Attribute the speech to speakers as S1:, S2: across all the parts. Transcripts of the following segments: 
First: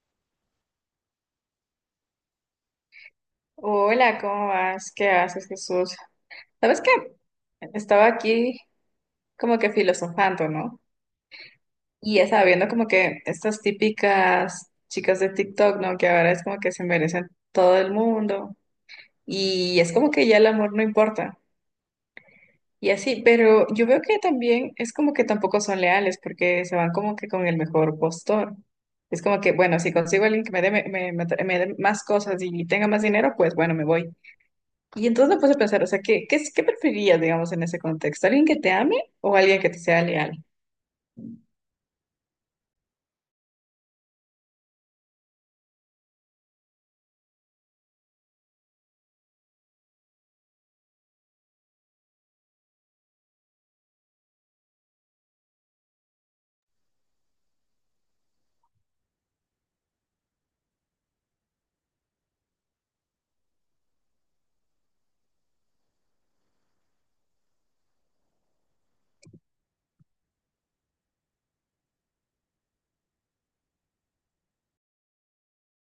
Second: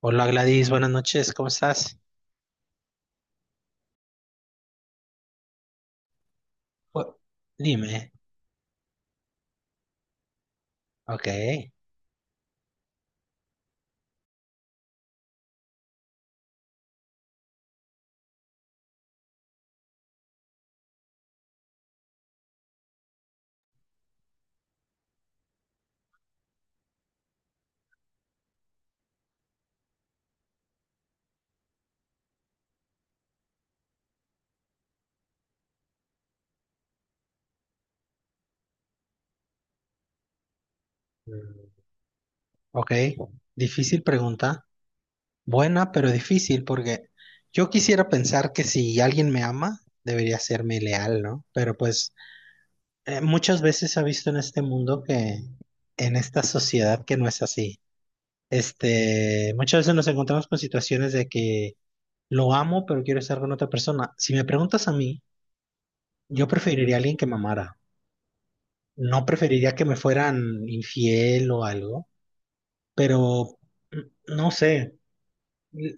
S1: Hola Gladys, buenas noches, ¿cómo estás?
S2: Hola, ¿cómo vas? ¿Qué haces, Jesús? ¿Sabes qué?
S1: Oh,
S2: Estaba
S1: dime.
S2: aquí como que filosofando, ¿no?
S1: Ok.
S2: Y ya estaba viendo como que estas típicas chicas de TikTok, ¿no? Que ahora es como que se merecen todo el mundo. Y es como que ya el amor no importa. Y así, pero yo veo que también es como que tampoco son leales porque se van como que con el mejor postor. Es como que, bueno, si consigo a alguien que me dé, me dé más cosas y tenga más dinero, pues bueno, me voy. Y entonces me puse a pensar, o sea, ¿qué preferías, digamos, en ese contexto? ¿Alguien que te ame o alguien que te sea leal?
S1: Mm, ok, difícil pregunta, buena pero difícil porque yo quisiera pensar que si alguien me ama, debería serme leal, ¿no? Pero pues muchas veces se ha visto en este mundo que, en esta sociedad que no es así. Este, muchas veces nos encontramos con situaciones de que lo amo pero quiero estar con otra persona. Si me preguntas a mí, yo preferiría a alguien que me amara. No preferiría que me fueran infiel o algo, pero no sé. L-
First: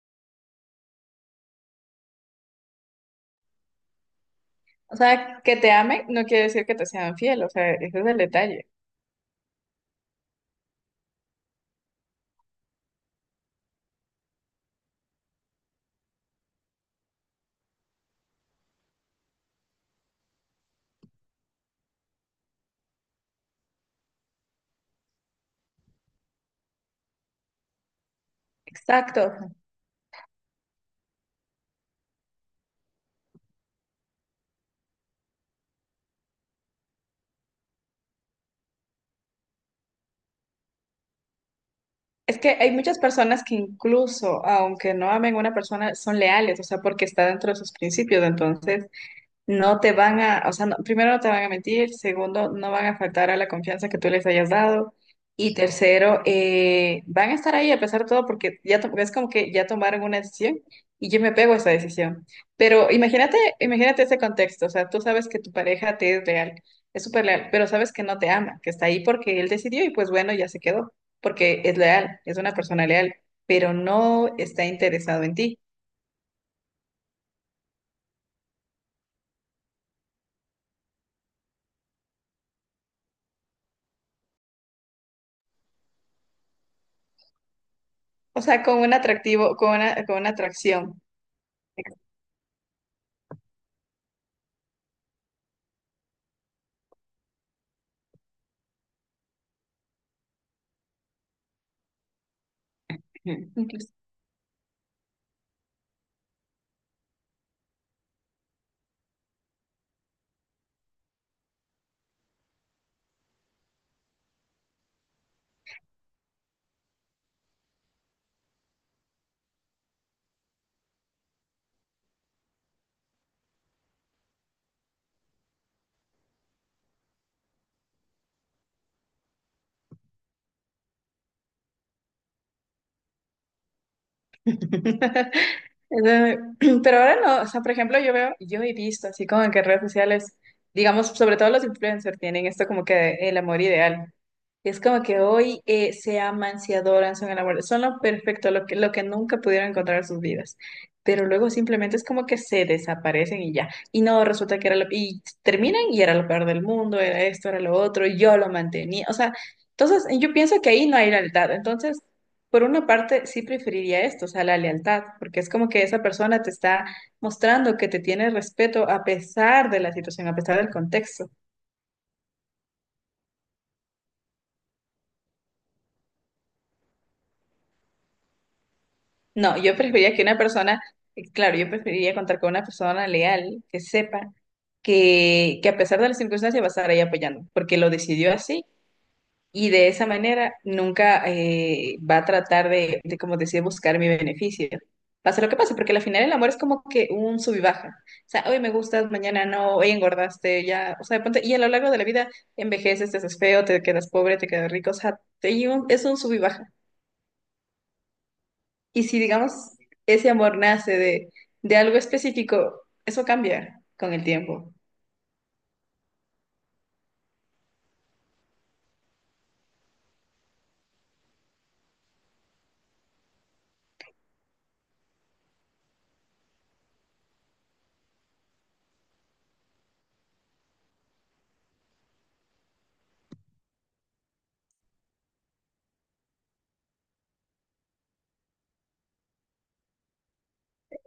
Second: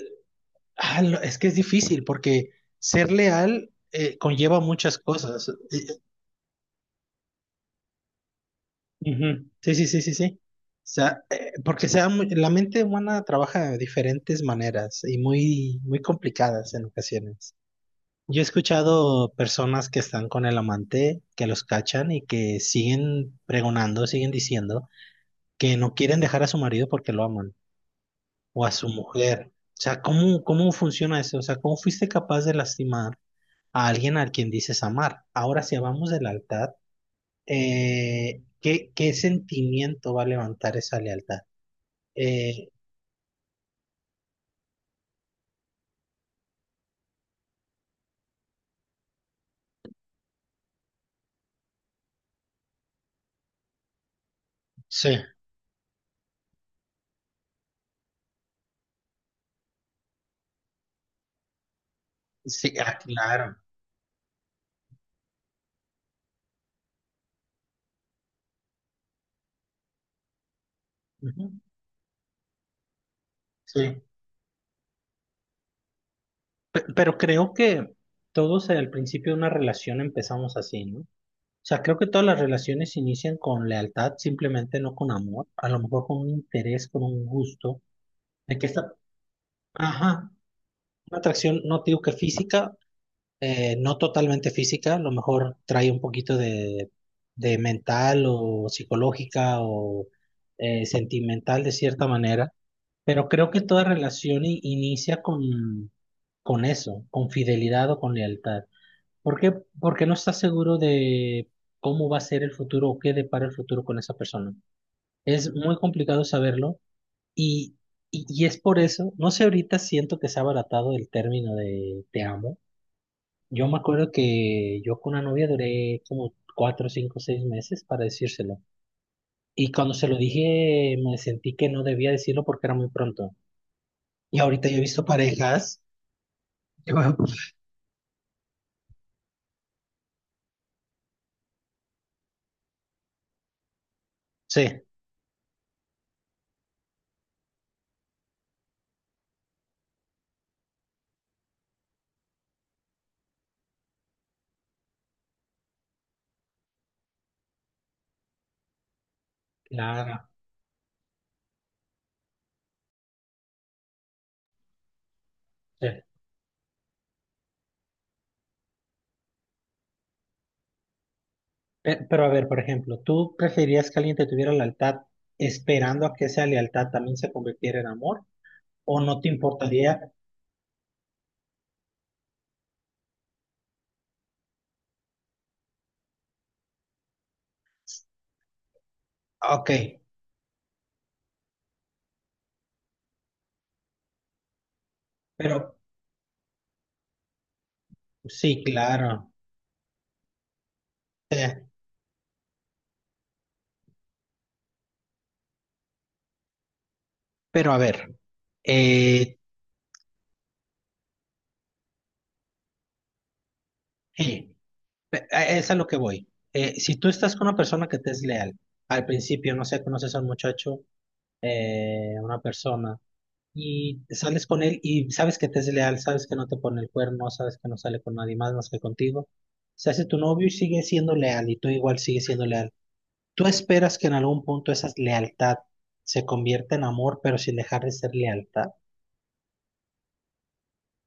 S1: es que es difícil porque ser leal conlleva
S2: O
S1: muchas
S2: sea,
S1: cosas.
S2: que te ame no quiere decir que te sean fiel, o sea, ese es el detalle.
S1: Ujú. Sí, sí, sí, sí, sí. O sea, porque la mente humana trabaja de diferentes maneras y muy, muy complicadas en ocasiones. Yo he escuchado personas que están con el amante, que los cachan y que siguen pregonando, siguen diciendo que no quieren dejar a su marido porque lo aman. O a su
S2: Exacto.
S1: mujer. O sea, ¿cómo funciona eso? O sea, ¿cómo fuiste capaz de lastimar a alguien al quien dices amar? Ahora, si hablamos de lealtad, ¿qué sentimiento va a levantar esa lealtad?
S2: Es que
S1: Eh,
S2: hay muchas personas que incluso, aunque no amen a una persona, son leales, o sea, porque está dentro de sus principios. Entonces, no te van a, o sea, no- primero no te van a mentir, segundo, no van a faltar a la confianza que tú les hayas dado
S1: sí,
S2: y tercero, van a estar ahí a pesar de todo porque ya to- es como que ya tomaron una decisión y yo me pego a esa decisión.
S1: sí,
S2: Pero
S1: ah,
S2: imagínate,
S1: claro.
S2: imagínate ese contexto, o sea, tú sabes que tu pareja te es real, es súper leal, pero sabes que no te ama, que está ahí porque él decidió y pues bueno, ya se quedó,
S1: Ujú,
S2: porque es leal, es una persona leal, pero
S1: sí.
S2: no está interesado en ti,
S1: Pero creo que todos al principio de una relación empezamos así, ¿no? O sea, creo que todas las relaciones inician con lealtad, simplemente no con amor, a lo mejor con un interés, con un gusto,
S2: o
S1: de
S2: sea,
S1: que
S2: con
S1: esta,
S2: un atractivo, con
S1: ajá.
S2: una atracción.
S1: Una atracción, no te digo que física, no totalmente física, a lo mejor trae un poquito de mental o psicológica o sentimental de cierta manera, pero creo que toda
S2: Incluso...
S1: relación inicia con eso, con fidelidad o con lealtad. ¿Por qué? Porque no estás seguro de cómo va a ser el futuro o qué depara el futuro con esa persona. Es muy complicado saberlo y, y es por eso, no sé, ahorita siento que se ha abaratado el término de te amo. Yo me acuerdo que yo con una novia duré como cuatro, cinco, seis meses para decírselo. Y cuando se lo dije, me sentí que no debía decirlo porque era muy pronto. Y ahorita yo he visto parejas.
S2: Eh,
S1: Que,
S2: Pero
S1: bueno,
S2: ahora no, o sea, por ejemplo, yo veo, yo he visto así como que en redes sociales, digamos, sobre todo los influencers tienen esto como que el amor ideal. Es
S1: sí,
S2: como que hoy se aman, se adoran, son enamorados, son lo perfecto, lo que nunca pudieron encontrar en sus vidas. Pero luego simplemente es como que se desaparecen y ya. Y no, resulta que era lo... Y terminan y era lo peor del mundo, era esto, era lo otro, y yo lo mantenía. O sea, entonces
S1: claro.
S2: yo pienso que ahí no hay lealtad. Entonces, por una parte, sí preferiría esto, o sea, la lealtad, porque es como que
S1: Sí.
S2: esa persona te está mostrando que te tiene respeto a pesar de la situación, a pesar del contexto.
S1: Pero a ver, por ejemplo, ¿tú preferirías que alguien te tuviera lealtad esperando a que esa lealtad también se convirtiera en amor? ¿O no te
S2: No, yo
S1: importaría?
S2: preferiría que una persona, claro, yo preferiría contar con una persona leal que sepa que a pesar de las circunstancias va a estar ahí apoyando, porque lo decidió así
S1: Ok,
S2: y de esa manera nunca va a tratar de, como decía, buscar mi beneficio. Pase lo que pase,
S1: pero
S2: porque al final el amor es como que un sub y baja. O sea, hoy
S1: sí,
S2: me gustas,
S1: claro.
S2: mañana no, hoy engordaste, ya, o sea, de
S1: Sí.
S2: pronto- y a lo largo de la vida envejeces, te haces feo, te quedas pobre, te quedas rico, o sea, te- y un- es un sub y baja.
S1: Pero a ver,
S2: Y si,
S1: eh,
S2: digamos, ese amor nace de algo específico, eso cambia con el
S1: sí.
S2: tiempo.
S1: Es a lo que voy. Si tú estás con una persona que te es leal, al principio, no sé, conoces a un muchacho, una persona, y sales con él y sabes que te es leal, sabes que no te pone el cuerno, sabes que no sale con nadie más más que contigo, se hace tu novio y sigue siendo leal, y tú igual sigues siendo leal. Tú esperas que en algún punto esa lealtad se convierta en amor, pero sin dejar de ser lealtad.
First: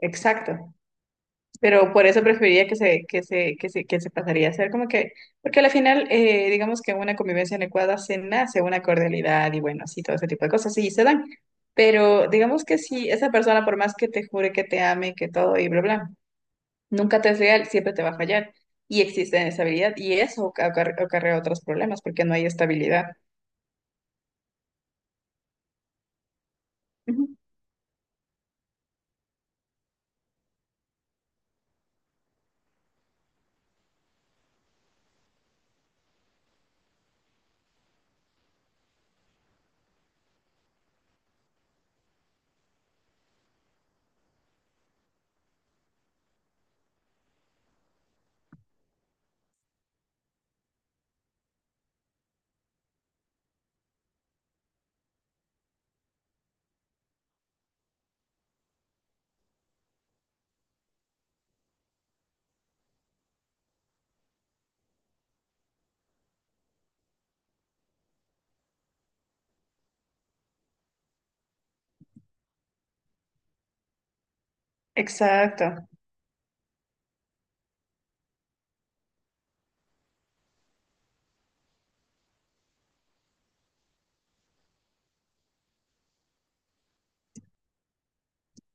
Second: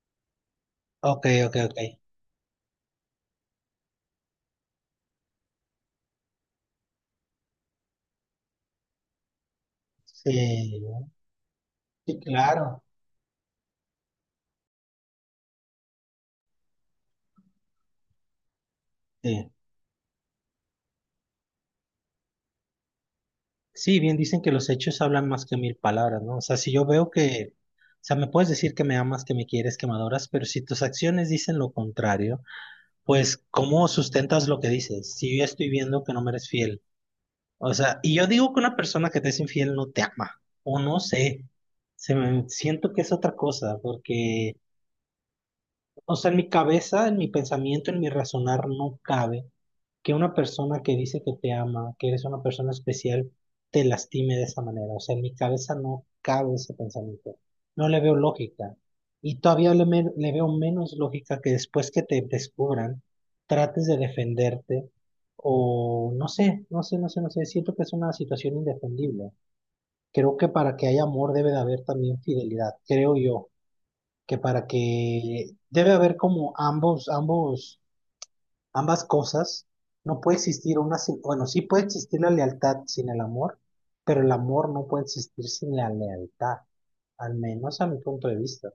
S2: Exacto.
S1: Ok, ok, ok.
S2: Pero por eso preferiría que se, que se, que se, que se pasaría a ser como que, porque al final, digamos que en una convivencia adecuada se nace una cordialidad y bueno, sí, todo ese tipo de cosas,
S1: Sí,
S2: sí, se dan.
S1: sí,
S2: Pero digamos que
S1: claro.
S2: si esa persona, por más que te jure que te ame, que todo y bla, bla, nunca te es real, siempre te va a fallar. Y existe
S1: Sí.
S2: inestabilidad y eso acarrea otros problemas porque no hay estabilidad.
S1: Sí, bien dicen que los hechos hablan más que mil palabras, ¿no? O sea, si yo veo
S2: Ujú.
S1: que, o sea, me puedes decir que me amas, que me quieres, que me adoras, pero si tus acciones dicen lo contrario, pues, ¿cómo sustentas lo que dices? Si yo ya estoy viendo que no me eres fiel. O sea, y yo digo que una persona que te es infiel no te ama, o no sé, se me, siento que es otra cosa, porque, o sea, en mi cabeza, en mi pensamiento, en mi razonar no cabe que una persona que dice que te ama, que eres una persona especial, te lastime de esa manera. O sea, en mi cabeza no cabe ese pensamiento. No le veo lógica. Y todavía le veo menos lógica que después que te descubran, trates de defenderte o no sé, no sé, no sé, no sé. Siento que es una situación indefendible. Creo que para que haya amor debe de haber también fidelidad. Creo yo que para que
S2: Exacto.
S1: debe haber como ambos ambas cosas, no puede existir una sin, bueno, sí puede existir la lealtad sin el amor, pero el amor no puede existir sin la lealtad, al menos a mi punto de vista.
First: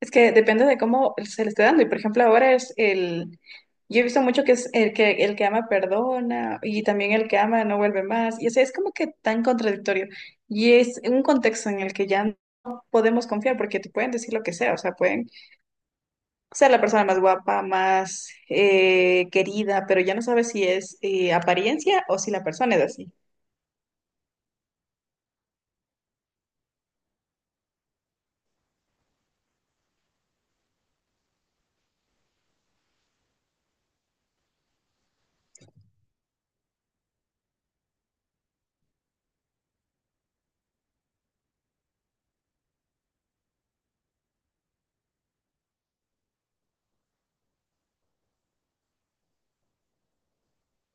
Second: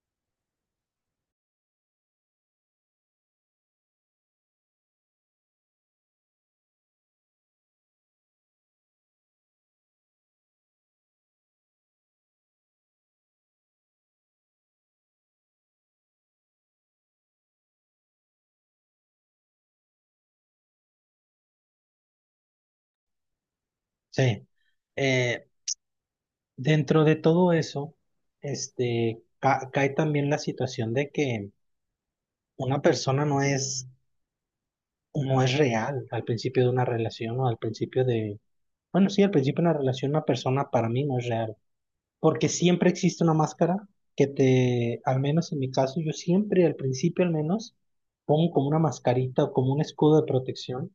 S2: Es que depende de cómo se le esté dando. Y por ejemplo, ahora es el. Yo he visto mucho que es el que ama perdona y también el que ama no vuelve más. Y o sea, es como que tan contradictorio. Y es un contexto en el que ya no podemos confiar porque te pueden decir lo que sea. O sea, pueden ser la persona más guapa, más querida, pero ya no sabes si es apariencia o si la persona es así.
S1: Sí. Eh, dentro de todo eso, este, cae también la situación de que una persona no es real al principio de una relación o al principio de, bueno, sí, al principio de una relación una persona para mí no es real. Porque siempre existe una máscara que te, al menos en mi caso, yo siempre, al principio al menos, pongo como una mascarita o como un escudo de protección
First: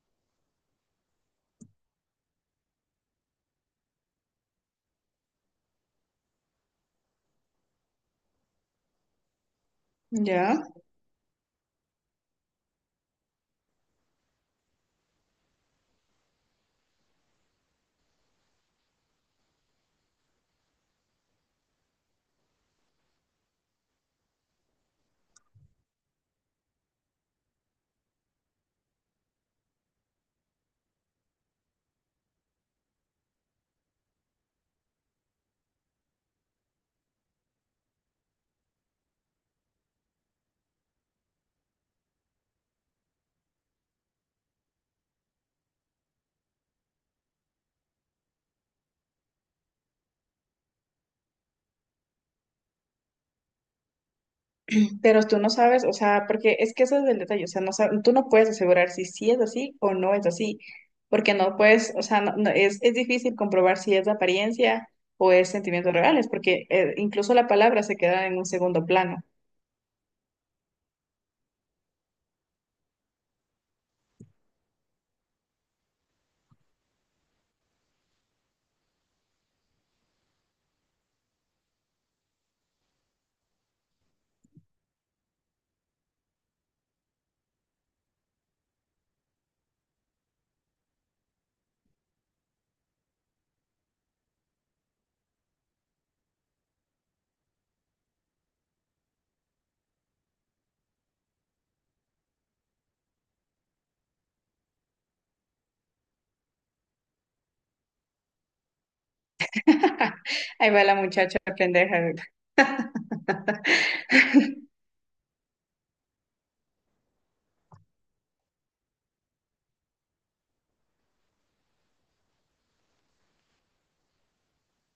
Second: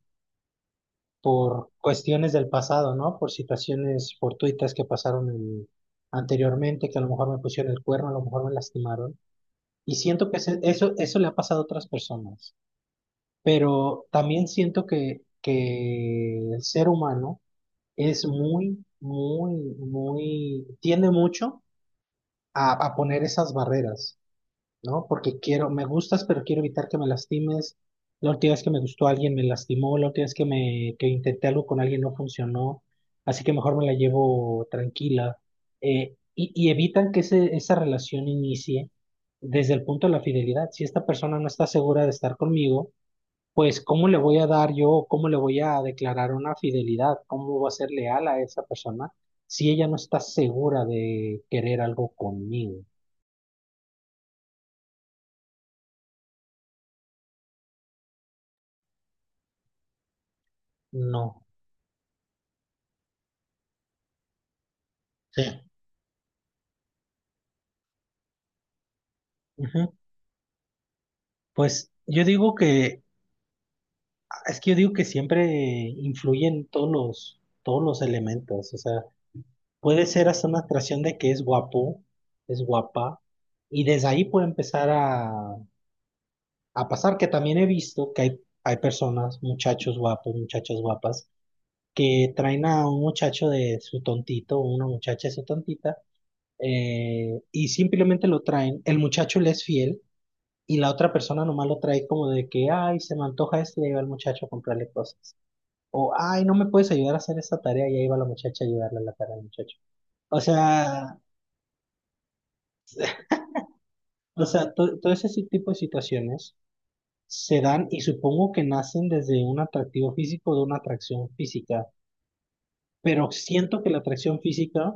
S1: por cuestiones del pasado, ¿no? Por situaciones fortuitas que pasaron anteriormente, que a lo mejor me pusieron el cuerno, a lo mejor me lastimaron. Y siento que
S2: ¿Ya?
S1: eso le ha pasado a otras personas, pero también siento que el ser humano es muy, muy, muy, tiende mucho a poner esas barreras, ¿no? Porque quiero, me gustas, pero quiero evitar que me lastimes. La última vez que me gustó alguien me lastimó, la última vez que me que intenté algo con alguien no funcionó, así que mejor me la llevo tranquila. Y evitan que ese, esa relación inicie desde el punto de la fidelidad. Si esta persona no está segura de estar conmigo, pues ¿cómo le voy a dar yo, cómo le voy a declarar una fidelidad? ¿Cómo voy a ser leal a esa persona si ella no está segura de querer algo conmigo?
S2: Pero tú no sabes, o sea, porque es que ese es el detalle, o sea, no sab- tú no puedes asegurar si sí es así o no es así, porque
S1: No,
S2: no puedes, o sea, no- no- es difícil comprobar si es de apariencia o es
S1: sí.
S2: sentimientos reales, porque incluso la palabra se queda en un segundo plano.
S1: Ujú. Pues yo digo que, es que yo digo que siempre influyen todos los elementos, o sea, puede ser hasta una atracción de que es guapo, es guapa, y desde ahí puede empezar a pasar, que también he visto que hay personas, muchachos guapos, muchachas guapas, que traen a un muchacho de su tontito, o una muchacha de su tontita, y simplemente lo traen, el muchacho le es fiel y la otra persona nomás lo trae como de que, ay, se me antoja esto y ahí va el muchacho a comprarle cosas. O, ay, no me puedes ayudar a hacer esta tarea y ahí va la muchacha a ayudarle a la tarea al muchacho. O
S2: Ahí va la
S1: sea,
S2: muchacha pendeja.
S1: o sea, todo ese si, tipo de situaciones se dan y supongo que nacen desde un atractivo físico o de una atracción física, pero siento que la atracción física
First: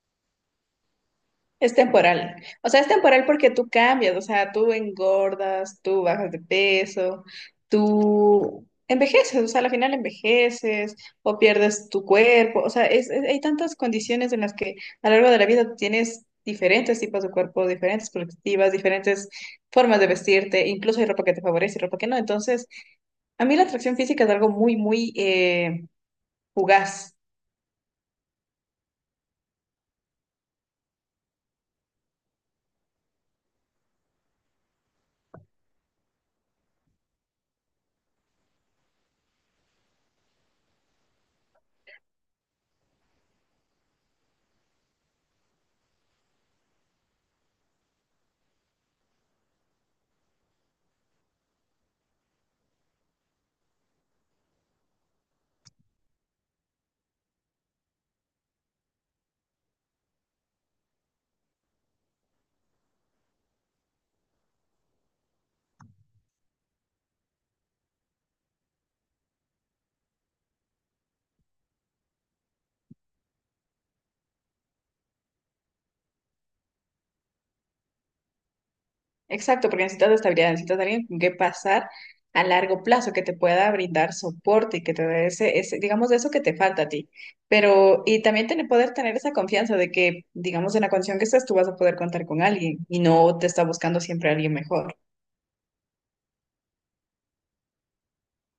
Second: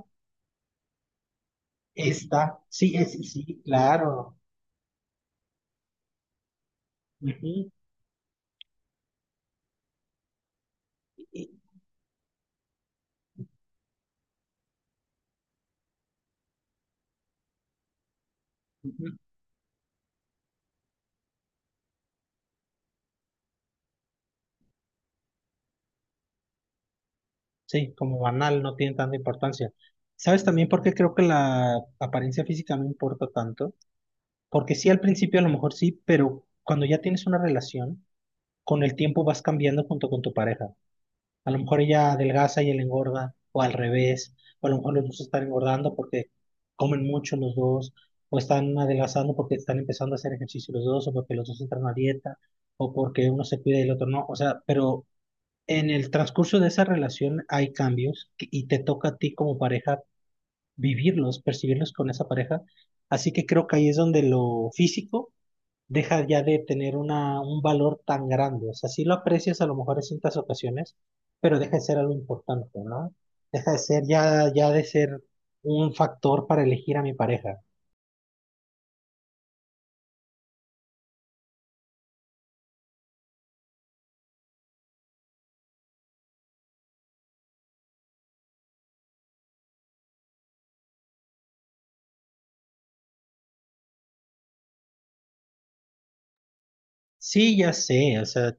S2: Es temporal.
S1: está,
S2: O sea, es
S1: sí, es,
S2: temporal porque
S1: sí,
S2: tú cambias, o
S1: claro.
S2: sea, tú engordas, tú bajas de peso,
S1: Ujú.
S2: tú envejeces, o sea, al final envejeces o pierdes tu cuerpo. O sea, es- hay tantas condiciones en las que a lo largo de la vida tienes diferentes tipos de cuerpo, diferentes perspectivas, diferentes formas de vestirte, incluso hay ropa que te favorece y ropa que no. Entonces, a mí la atracción física es algo muy, muy fugaz.
S1: Sí, como banal, no tiene tanta importancia. ¿Sabes también por qué creo que la apariencia física no importa tanto? Porque sí, al principio a lo mejor sí, pero cuando ya tienes una relación, con el tiempo vas cambiando junto con tu pareja. A lo mejor ella adelgaza y él engorda, o al revés, o a lo mejor los dos están engordando porque comen mucho los dos, o están adelgazando porque están empezando a hacer ejercicio los dos, o porque los dos entran a dieta, o porque uno se cuida y el otro no. O sea, pero en el transcurso de esa relación hay cambios y te toca a ti como pareja vivirlos, percibirlos con esa pareja. Así que creo que ahí es donde lo físico deja ya de tener un valor tan grande. O sea, sí lo aprecias a lo mejor en ciertas ocasiones, pero deja de ser algo importante, ¿no? Deja de ser ya de ser un factor para elegir a mi pareja.
S2: Exacto, porque necesitas estabilidad, necesitas alguien con que pasar a largo plazo, que te pueda brindar soporte y que te dé ese, ese, digamos, eso que te falta a ti. Pero, y también tener, poder tener esa confianza de que, digamos, en la condición que estás, tú vas a poder contar con alguien y no te está buscando siempre alguien mejor.
S1: Sí, ya sé, o sea,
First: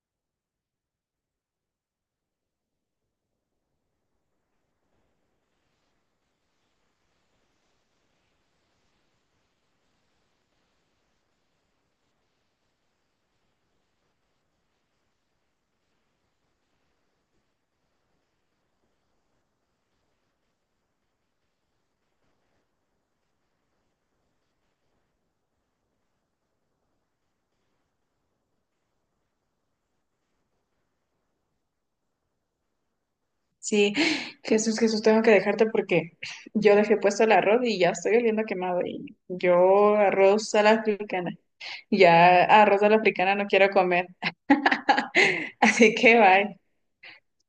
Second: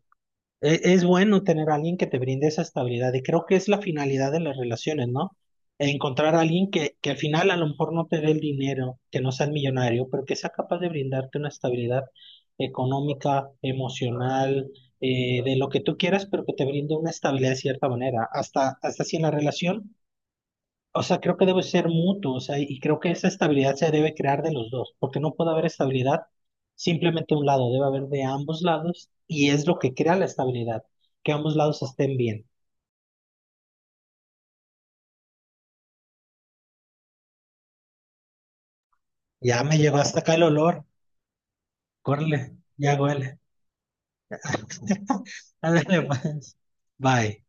S1: Es bueno tener a alguien que te brinde esa estabilidad y creo que es la finalidad de las relaciones, ¿no? Encontrar a alguien que al final a lo mejor no te dé el dinero, que no sea el millonario, pero que sea capaz de brindarte una estabilidad económica, emocional, de lo que tú quieras, pero que te brinde una estabilidad de cierta manera. Hasta, hasta si en la relación o sea, creo que debe ser mutuo, o sea, y creo que esa estabilidad se debe crear de los dos, porque no puede haber estabilidad simplemente de un lado, debe haber de ambos lados, y es lo que crea la estabilidad, que ambos lados estén bien.
S2: Sí, Jesús, Jesús, tengo que dejarte porque yo dejé puesto el arroz y ya estoy oliendo a quemado y
S1: Ya me llegó
S2: yo
S1: hasta acá el
S2: arroz a la
S1: olor,
S2: africana, ya
S1: córrele,
S2: arroz a
S1: ya
S2: la africana
S1: huele.
S2: no quiero comer, así
S1: Ándale,
S2: que
S1: pues.
S2: bye.
S1: Bye.